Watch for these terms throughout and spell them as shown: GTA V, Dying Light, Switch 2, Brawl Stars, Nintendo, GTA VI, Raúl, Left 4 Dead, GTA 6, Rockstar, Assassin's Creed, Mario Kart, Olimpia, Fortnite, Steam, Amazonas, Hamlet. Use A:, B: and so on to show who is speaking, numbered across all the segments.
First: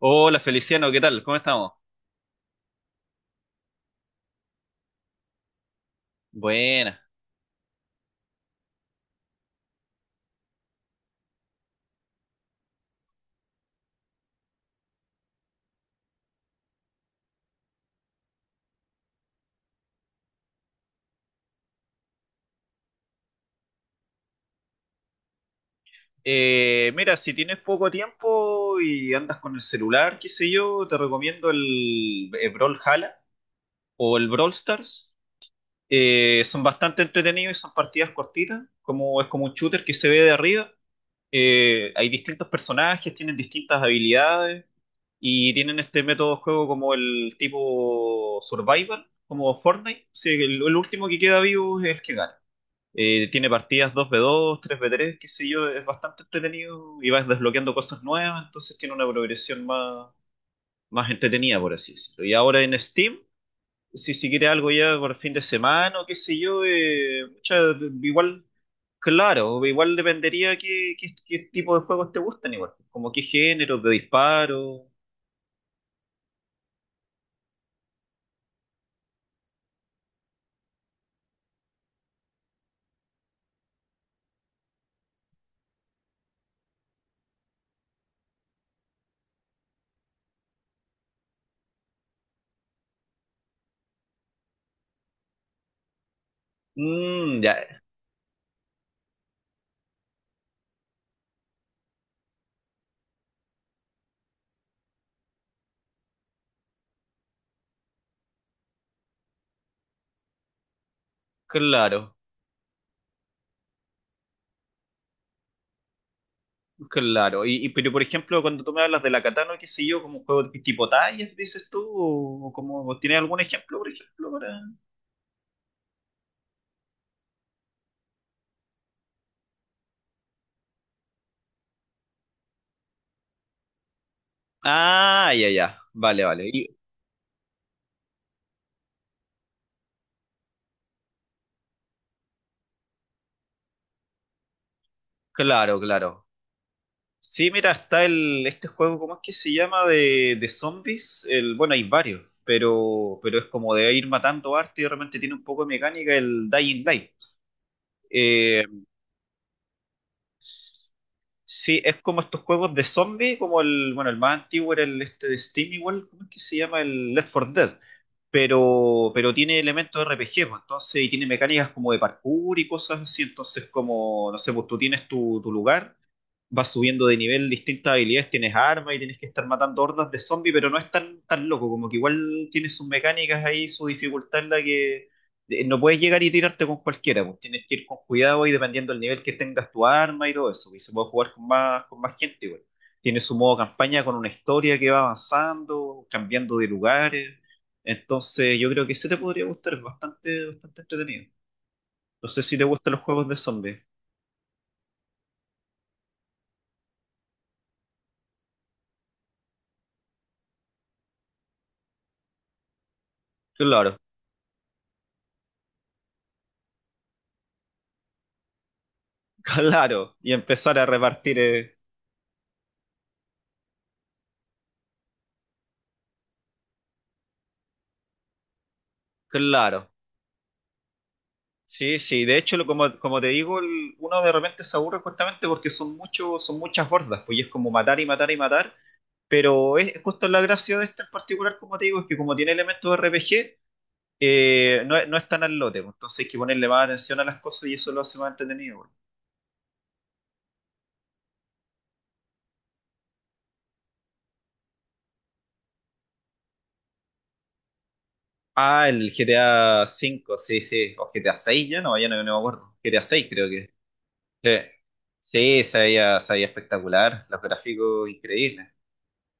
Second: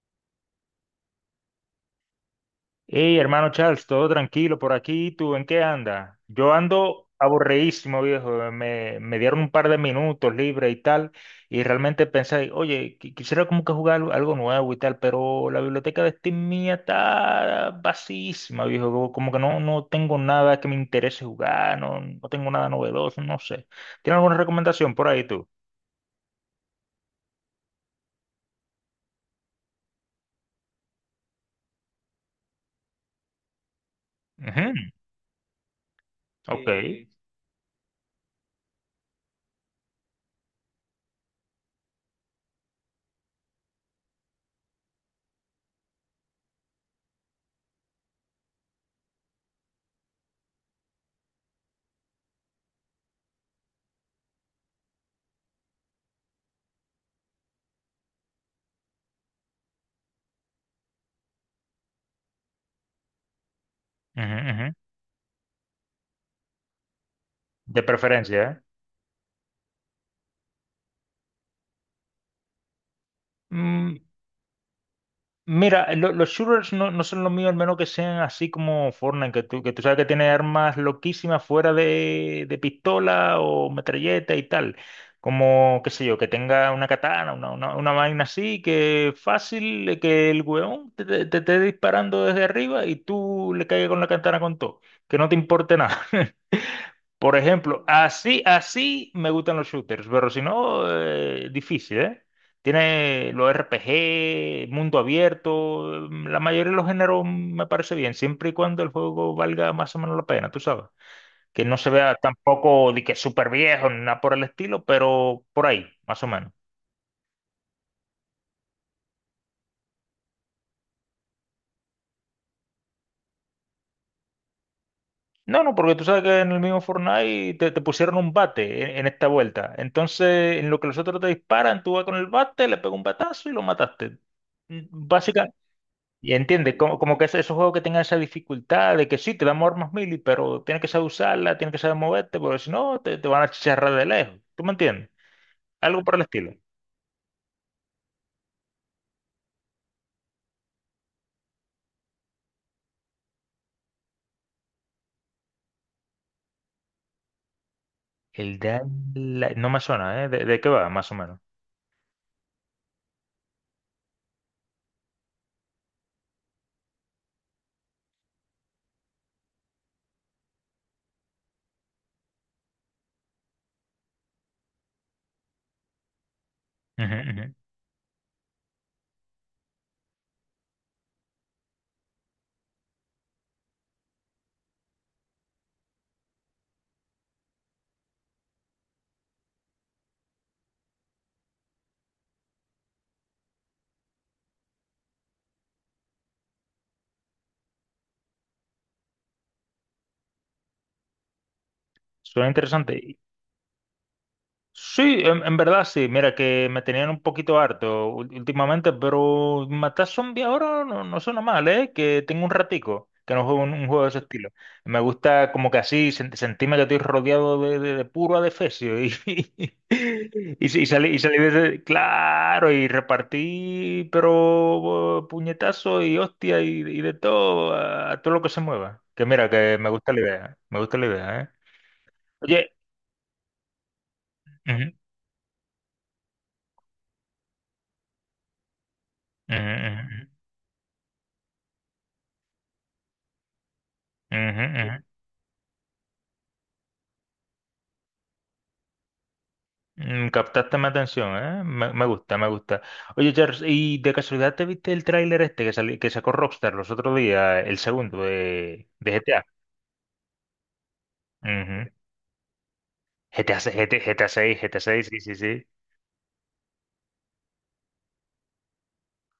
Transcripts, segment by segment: A: Hola Feliciano, ¿qué tal? ¿Cómo estamos?
B: Hey, hermano Charles, todo tranquilo por aquí. ¿Tú en qué andas? Yo
A: Buena.
B: ando aburridísimo, viejo. Me dieron un par de minutos libre y tal. Y realmente pensé, oye, quisiera como que jugar algo nuevo y tal, pero la biblioteca de Steam mía está vacísima, viejo. Como que no tengo nada que me interese jugar, no tengo nada novedoso, no sé. ¿Tienes alguna recomendación por ahí tú?
A: Mira, si tienes poco tiempo y andas con el celular, qué sé yo, te recomiendo el Brawl Hala o el Brawl
B: Ujú.
A: Stars. Son
B: Ok.
A: bastante entretenidos y son partidas cortitas, como es como un shooter que se ve de arriba. Hay distintos personajes, tienen distintas habilidades y tienen este método de juego como el tipo Survival, como Fortnite. Sí, el último que queda vivo es el que gana. Tiene partidas 2v2 3v3, qué sé yo, es bastante entretenido y vas desbloqueando cosas nuevas, entonces tiene una progresión más, más entretenida, por así decirlo. Y ahora en Steam, si
B: Ujú,
A: quieres
B: ujú.
A: algo ya por fin de semana o qué sé yo, pucha,
B: De
A: igual,
B: preferencia,
A: claro, igual dependería qué tipo de juegos te gustan, igual, como qué género, de
B: ¿eh?
A: disparo.
B: Mira, los shooters no son lo mío, al menos que sean así como Fortnite, que tú sabes que tiene armas loquísimas fuera de pistola o metralleta y tal. Como, qué sé yo, que tenga una katana, una vaina así, que fácil, que el weón te esté disparando desde arriba y tú le caigas con la katana con todo, que no te importe nada. Por
A: Mm, ya,
B: ejemplo, así, así me gustan los shooters, pero si no, difícil, ¿eh? Tiene los RPG, mundo abierto, la mayoría de los géneros me parece bien, siempre y cuando el juego valga más o menos la pena, tú sabes. Que no se vea
A: claro.
B: tampoco de que súper viejo, ni nada por el estilo, pero por ahí, más o menos.
A: Claro, pero por ejemplo, cuando tú me hablas de la Katana, qué sé yo, como un juego de tipo tallas, dices tú, o como, ¿o ¿tienes algún ejemplo, por ejemplo, para...?
B: No, no, porque tú sabes que en el mismo Fortnite te pusieron un bate en esta vuelta. Entonces, en lo que los otros te disparan, tú vas con el bate, le pegas un batazo y lo mataste.
A: Ah, ya,
B: Básicamente.
A: ya, vale,
B: Y
A: vale, y,
B: entiende, como que esos juegos que tengan esa dificultad de que sí, te dan armas mili, pero tienes que saber usarla, tienes que saber moverte, porque si no, te van a chicharrar de lejos. ¿Tú me entiendes?
A: claro,
B: Algo por el
A: claro.
B: estilo.
A: Sí, mira, está este juego. ¿Cómo es que se llama? De zombies, el, bueno, hay varios, pero es como de ir matando arte, y realmente tiene un poco de mecánica, el Dying Light.
B: El
A: Eh,
B: Dying Light. No me suena, ¿eh? De qué va, más o menos?
A: Sí, es como estos juegos de zombie, como el, bueno, el más antiguo era el este de Steam igual. ¿Cómo es que se llama? El Left 4 Dead, pero tiene elementos de RPG, pues, entonces, y tiene mecánicas como de parkour y cosas así, entonces como, no sé, pues tú tienes tu, lugar, vas subiendo
B: Ujú,
A: de
B: ujú.
A: nivel distintas habilidades, tienes armas y tienes que estar matando hordas de zombies, pero no es tan loco, como que igual tiene sus mecánicas ahí, su dificultad, en la que no puedes llegar y tirarte con cualquiera, pues tienes que ir con cuidado y dependiendo del nivel que tengas tu arma y todo eso, y se puede jugar con más gente igual. Tiene su modo campaña con una historia que va avanzando, cambiando de lugares. Entonces, yo creo que ese te podría gustar, es bastante, bastante entretenido. No sé
B: Suena
A: si te gustan los
B: interesante.
A: juegos de zombies.
B: Sí, en verdad sí. Mira que me tenían un poquito harto últimamente, pero matar zombies ahora no suena mal, ¿eh? Que tengo un ratico que no juego un
A: Claro,
B: juego de ese estilo. Me gusta como que así sentirme que estoy rodeado de puro adefesio y,
A: claro. Y
B: y,
A: empezar
B: sí,
A: a
B: y
A: repartir.
B: salí de ese- claro, y repartí, pero puñetazo y hostia y de todo, a todo lo que se mueva. Que mira, que
A: Claro,
B: me gusta la idea, me gusta la idea, ¿eh?
A: sí, sí. De hecho,
B: Oye.
A: como, te digo, uno de repente se
B: Ujú,
A: aburre justamente porque son muchos, son muchas hordas, pues, y es como matar y matar y matar. Pero es
B: ujú,
A: justo la gracia de este en particular, como te digo, es que como tiene elementos de RPG,
B: ujú, ujú,
A: no,
B: ujú.
A: no es tan al lote, pues, entonces hay que ponerle más atención a las cosas, y eso lo hace más entretenido, pues.
B: Mm, captaste mi atención, ¿eh? Me gusta, me gusta. Oye, Charles, ¿y de casualidad te viste el tráiler este que sacó Rockstar los otros días, el segundo
A: Ah,
B: de,
A: el
B: de GTA?
A: GTA V, sí, sí. O GTA 6, ya
B: Ujú.
A: no, ya no, no me acuerdo. GTA 6, creo
B: GTA,
A: que.
B: se- GT GTA
A: Sí,
B: 6, GTA 6, sí, sí,
A: sí,
B: sí.
A: se veía espectacular, los gráficos increíbles.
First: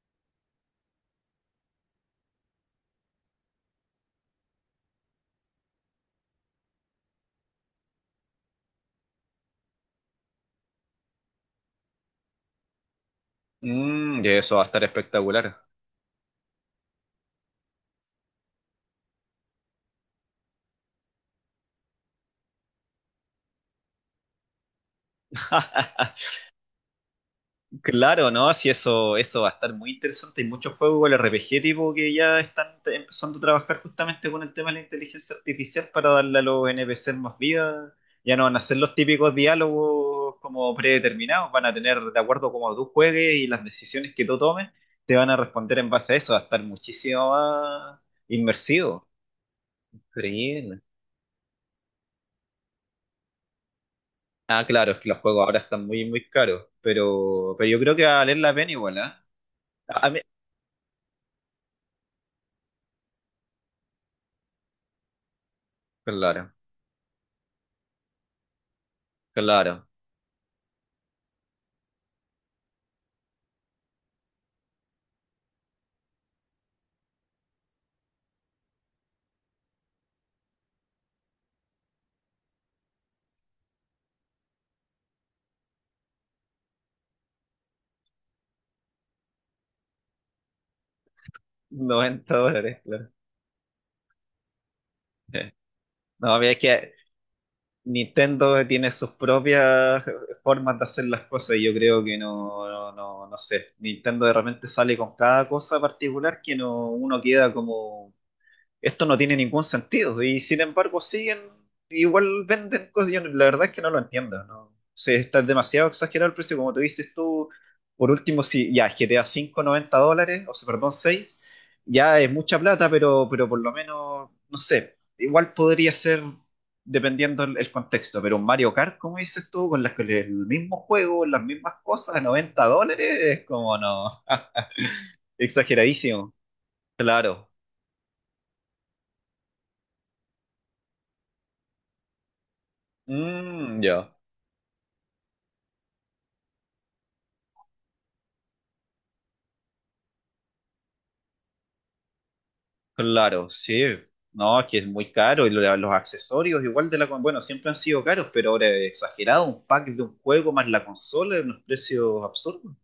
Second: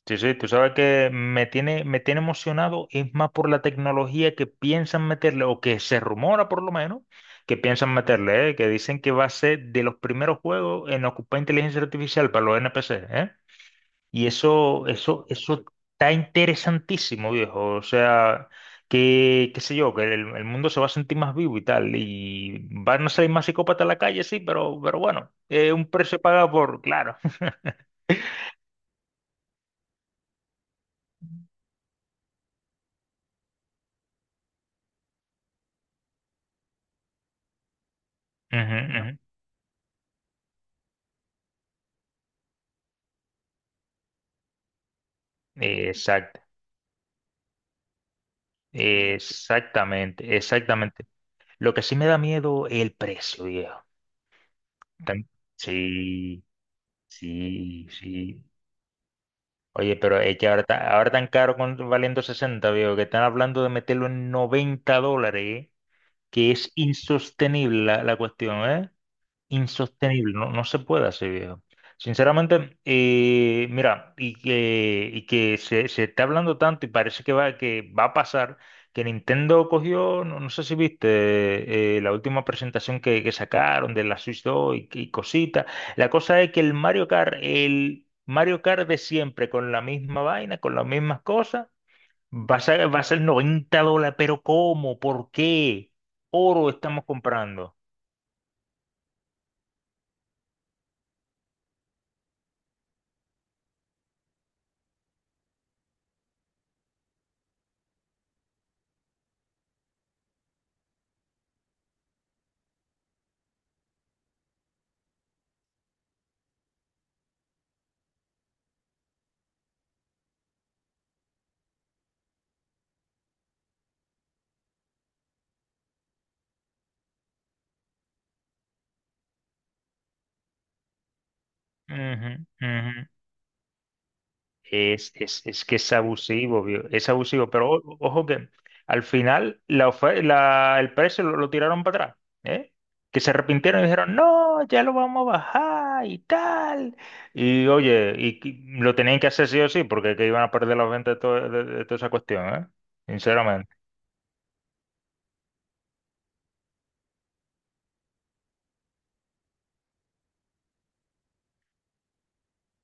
B: Sí, sí, tú sabes que me tiene emocionado, es más por la tecnología que piensan meterle, o que se rumora por lo menos, que piensan meterle, ¿eh? Que dicen que va a ser de los primeros juegos en ocupar inteligencia artificial para los NPC, ¿eh?
A: Mm,
B: Y
A: y eso va a estar
B: eso, eso,
A: espectacular.
B: eso está interesantísimo, viejo. O sea, que, qué sé yo, que el mundo se va a sentir más vivo y tal. Y van a salir más psicópatas a la calle, sí, pero bueno, un precio pagado por, claro.
A: Claro, ¿no? Sí, eso va a estar muy interesante. Hay muchos juegos con el RPG tipo que ya están empezando a trabajar justamente con el tema de la inteligencia artificial para darle a los NPC más vida. Ya no van a ser
B: Ujú,
A: los
B: ujú.
A: típicos diálogos como predeterminados, van a tener, de acuerdo como tú juegues y las decisiones que tú tomes, te van a responder en base a eso. Va
B: Exacto,
A: a estar muchísimo más inmersivo.
B: exactamente,
A: Increíble.
B: exactamente. Lo que sí me da miedo es el precio, viejo.
A: Ah, claro, es que los
B: Tan-
A: juegos ahora están muy, muy
B: Sí,
A: caros, pero yo
B: sí,
A: creo que va a valer
B: sí.
A: la pena igual, ¿eh?
B: Oye,
A: A mí-
B: pero es que ahora, está- ahora tan caro con, valiendo 60, viejo, que están hablando de meterlo en $90, ¿eh? Que
A: claro.
B: es insostenible la cuestión, ¿eh?
A: Claro,
B: Insostenible, no se puede así, viejo. Sinceramente, mira, y que, se está hablando tanto y parece que va a pasar, que Nintendo cogió, no sé si viste, la última presentación que sacaron de la Switch 2 y cositas. La cosa es que el Mario Kart de siempre, con la misma vaina, con las mismas cosas,
A: noventa dólares,
B: va a
A: claro.
B: ser $90, pero ¿cómo? ¿Por qué?
A: No, es
B: Oro
A: que
B: estamos comprando.
A: Nintendo tiene sus propias formas de hacer las cosas, y yo creo que no, no, no, no sé. Nintendo de repente sale con cada cosa particular que no, uno queda como, esto no tiene ningún sentido. Y sin embargo, siguen, igual venden cosas. Yo la verdad es que no lo entiendo, ¿no? O sea, está demasiado exagerado el precio, como tú dices tú. Por último, si ya GTA 5 $90, o sea, perdón, seis, ya es mucha plata, pero por lo menos, no sé, igual podría ser dependiendo el contexto, pero un Mario Kart, como dices tú, con las, con el mismo juego, las mismas cosas,
B: Ujú,
A: $90,
B: ujú.
A: es como no,
B: Es, es, es que es
A: exageradísimo,
B: abusivo, vio, es
A: claro.
B: abusivo, pero ojo que al final la el precio lo tiraron para atrás, ¿eh? Que se
A: Mm,
B: arrepintieron y dijeron,
A: ya.
B: no, ya lo vamos a bajar y tal. Y oye, lo tenían que hacer sí o sí, porque que iban a perder los ventas de toda esa cuestión, ¿eh?
A: Claro,
B: Sinceramente.
A: sí. No, que es muy caro, y los accesorios igual de la... bueno, siempre han sido caros, pero ahora es exagerado. Un pack de un juego más la consola es unos precios absurdos,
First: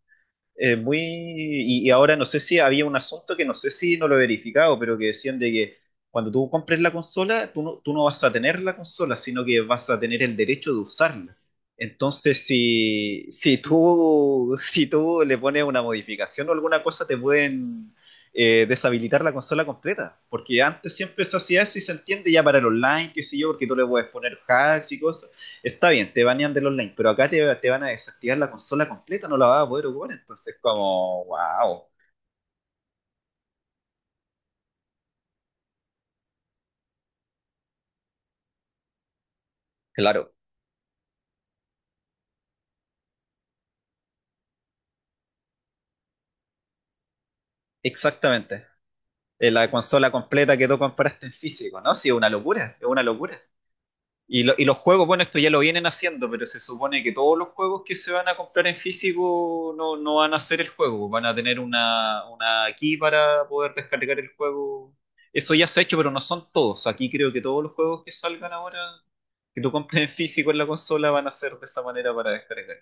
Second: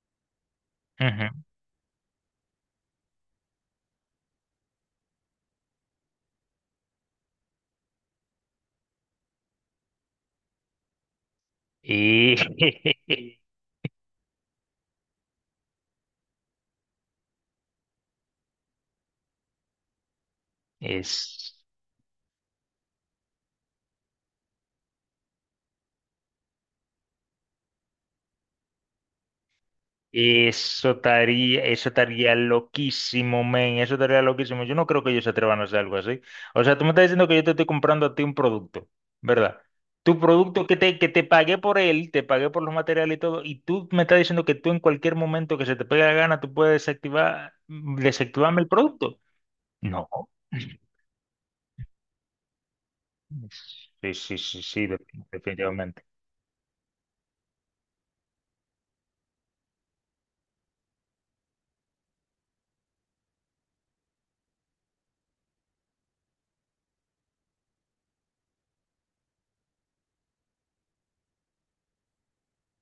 A: muy...
B: Ujú.
A: Y, y ahora no sé si había un asunto, que no sé si no lo he verificado, pero que decían de que cuando tú compres la consola, tú no vas a tener la consola, sino que vas a tener el derecho de usarla.
B: Y
A: Entonces, si, si tú, si tú le pones una modificación o alguna cosa, te pueden deshabilitar la consola completa. Porque antes siempre se
B: es...
A: hacía eso, y se entiende ya para el online, qué sé yo, porque tú le puedes poner hacks y cosas. Está bien, te banean del online, pero acá te van a desactivar la consola completa, no la vas a poder ocupar. Entonces, como, wow.
B: Eso estaría loquísimo, men, eso estaría loquísimo. Yo no creo que ellos se atrevan a hacer algo así. O sea, tú me estás diciendo que yo te estoy comprando a ti un producto, ¿verdad? Tu
A: Claro,
B: producto que te pagué por él, te pagué por los materiales y todo, y tú me estás diciendo que tú en cualquier momento que se te pegue la gana, tú puedes desactivarme
A: exactamente.
B: el producto.
A: La
B: No.
A: consola completa que tú compraste en físico, ¿no? Sí, es una locura, es una locura.
B: Sí, sí,
A: Y,
B: sí,
A: y los
B: sí,
A: juegos, bueno, esto ya lo vienen
B: definitivamente.
A: haciendo, pero se supone que todos los juegos que se van a comprar en físico no, no van a hacer el juego, van a tener una, key para poder descargar el juego. Eso ya se ha hecho, pero no son todos. Aquí creo que todos los juegos que salgan ahora, que tú compres en físico en la consola, van a ser de esa manera, para descargar.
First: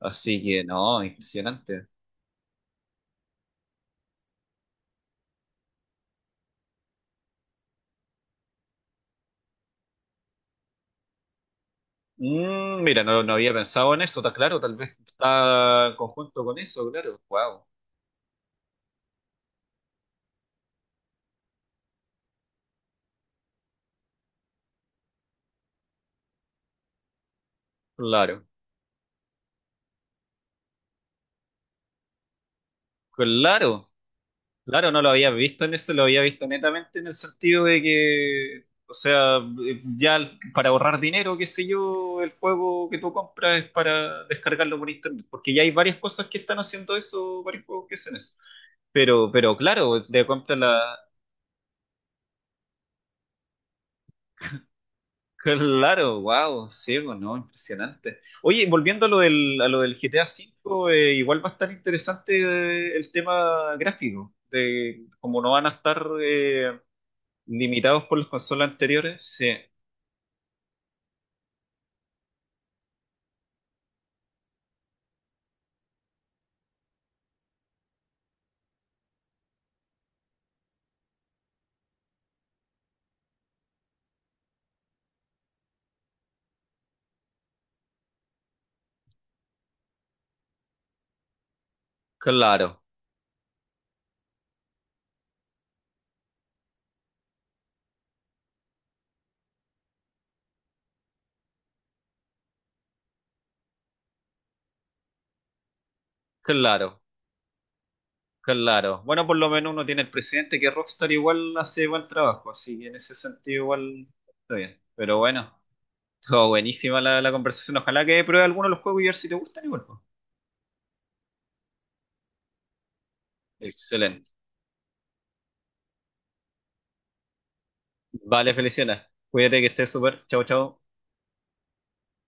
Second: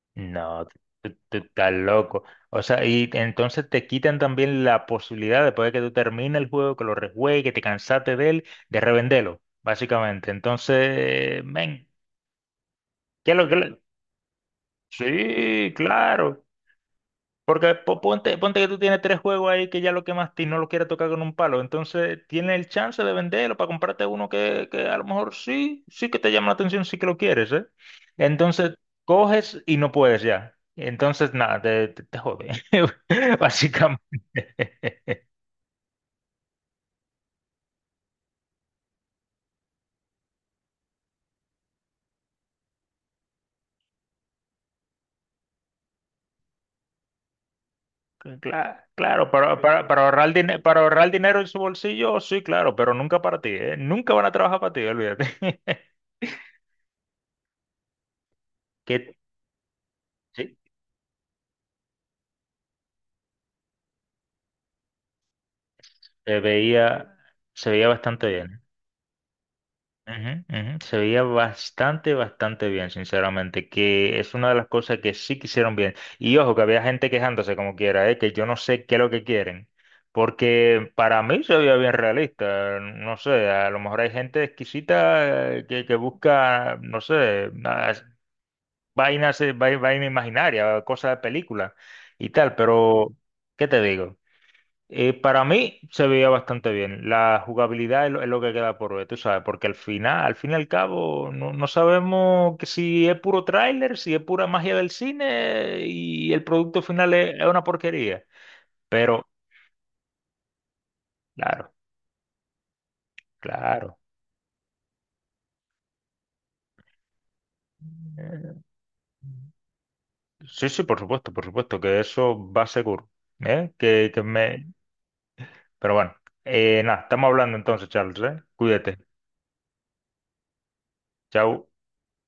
A: Así que
B: No,
A: no,
B: tú estás
A: impresionante.
B: loco. O sea, y entonces te quitan también la posibilidad, después de que tú termines el juego, que lo rejuegues, que te cansaste de él, de revenderlo, básicamente. Entonces, men,
A: Mm, mira, no,
B: ¿qué
A: no
B: es lo
A: había
B: que le-
A: pensado en eso, está claro, tal vez
B: Sí,
A: está en
B: claro.
A: conjunto con eso, claro. Wow,
B: Porque ponte que tú tienes tres juegos ahí que ya lo quemaste y no lo quieres tocar con un palo. Entonces, tienes el chance de venderlo para comprarte uno que a lo mejor sí, sí que te llama la atención, sí que lo quieres, ¿eh?
A: claro,
B: Entonces, coges y no puedes ya. Entonces, nada, te jode.
A: claro.
B: Básicamente.
A: Claro, no lo había visto en eso, lo había visto netamente en el sentido de que, o sea, ya para ahorrar dinero, qué sé yo, el juego que tú compras es para descargarlo por internet, porque ya hay varias cosas que están haciendo eso, varios juegos que hacen eso.
B: Claro,
A: Pero,
B: claro,
A: pero
B: para, para,
A: claro,
B: para
A: te
B: ahorrar
A: compras
B: dinero,
A: la...
B: para ahorrar dinero en su bolsillo, sí, claro, pero nunca para ti, ¿eh? Nunca van a trabajar para ti, olvídate.
A: Claro, wow, sí, bueno, impresionante. Oye, volviendo a
B: Que
A: lo del, GTA
B: sí,
A: V, igual va a estar interesante, el tema gráfico, de cómo no van a estar...
B: se veía, se veía
A: limitados por las
B: bastante bien.
A: consolas anteriores, sí,
B: Ujú, ujú. Se veía bastante, bastante bien, sinceramente, que es una de las cosas que sí que hicieron bien. Y ojo, que había gente quejándose como quiera, ¿eh? Que yo no sé qué es lo que quieren, porque para mí se veía bien realista, no sé, a lo mejor hay gente exquisita que busca, no sé, unas vainas, vaina imaginaria, cosas de película y tal,
A: claro,
B: pero, ¿qué te digo? Para mí se veía bastante bien. La jugabilidad es lo que queda por ver, tú sabes, porque al final, al fin y al cabo, no sabemos que si es puro tráiler, si es pura magia del cine y el producto
A: claro,
B: final es una porquería.
A: claro. Bueno,
B: Pero,
A: por lo menos uno tiene el presidente que Rockstar igual
B: claro,
A: hace buen trabajo, así que en ese sentido
B: claro.
A: igual está bien. Pero bueno, todo buenísima la conversación. Ojalá que pruebe
B: Eh,
A: alguno de los juegos y a ver si te gustan igual, pues.
B: Sí, sí, por supuesto, que eso va seguro. ¿Eh? Que
A: Excelente.
B: me... Pero bueno, nada, estamos hablando entonces, Charles, ¿eh?
A: Vale,
B: Cuídate.
A: Feliciana. Cuídate, que estés súper. Chao, chao.
B: Chao.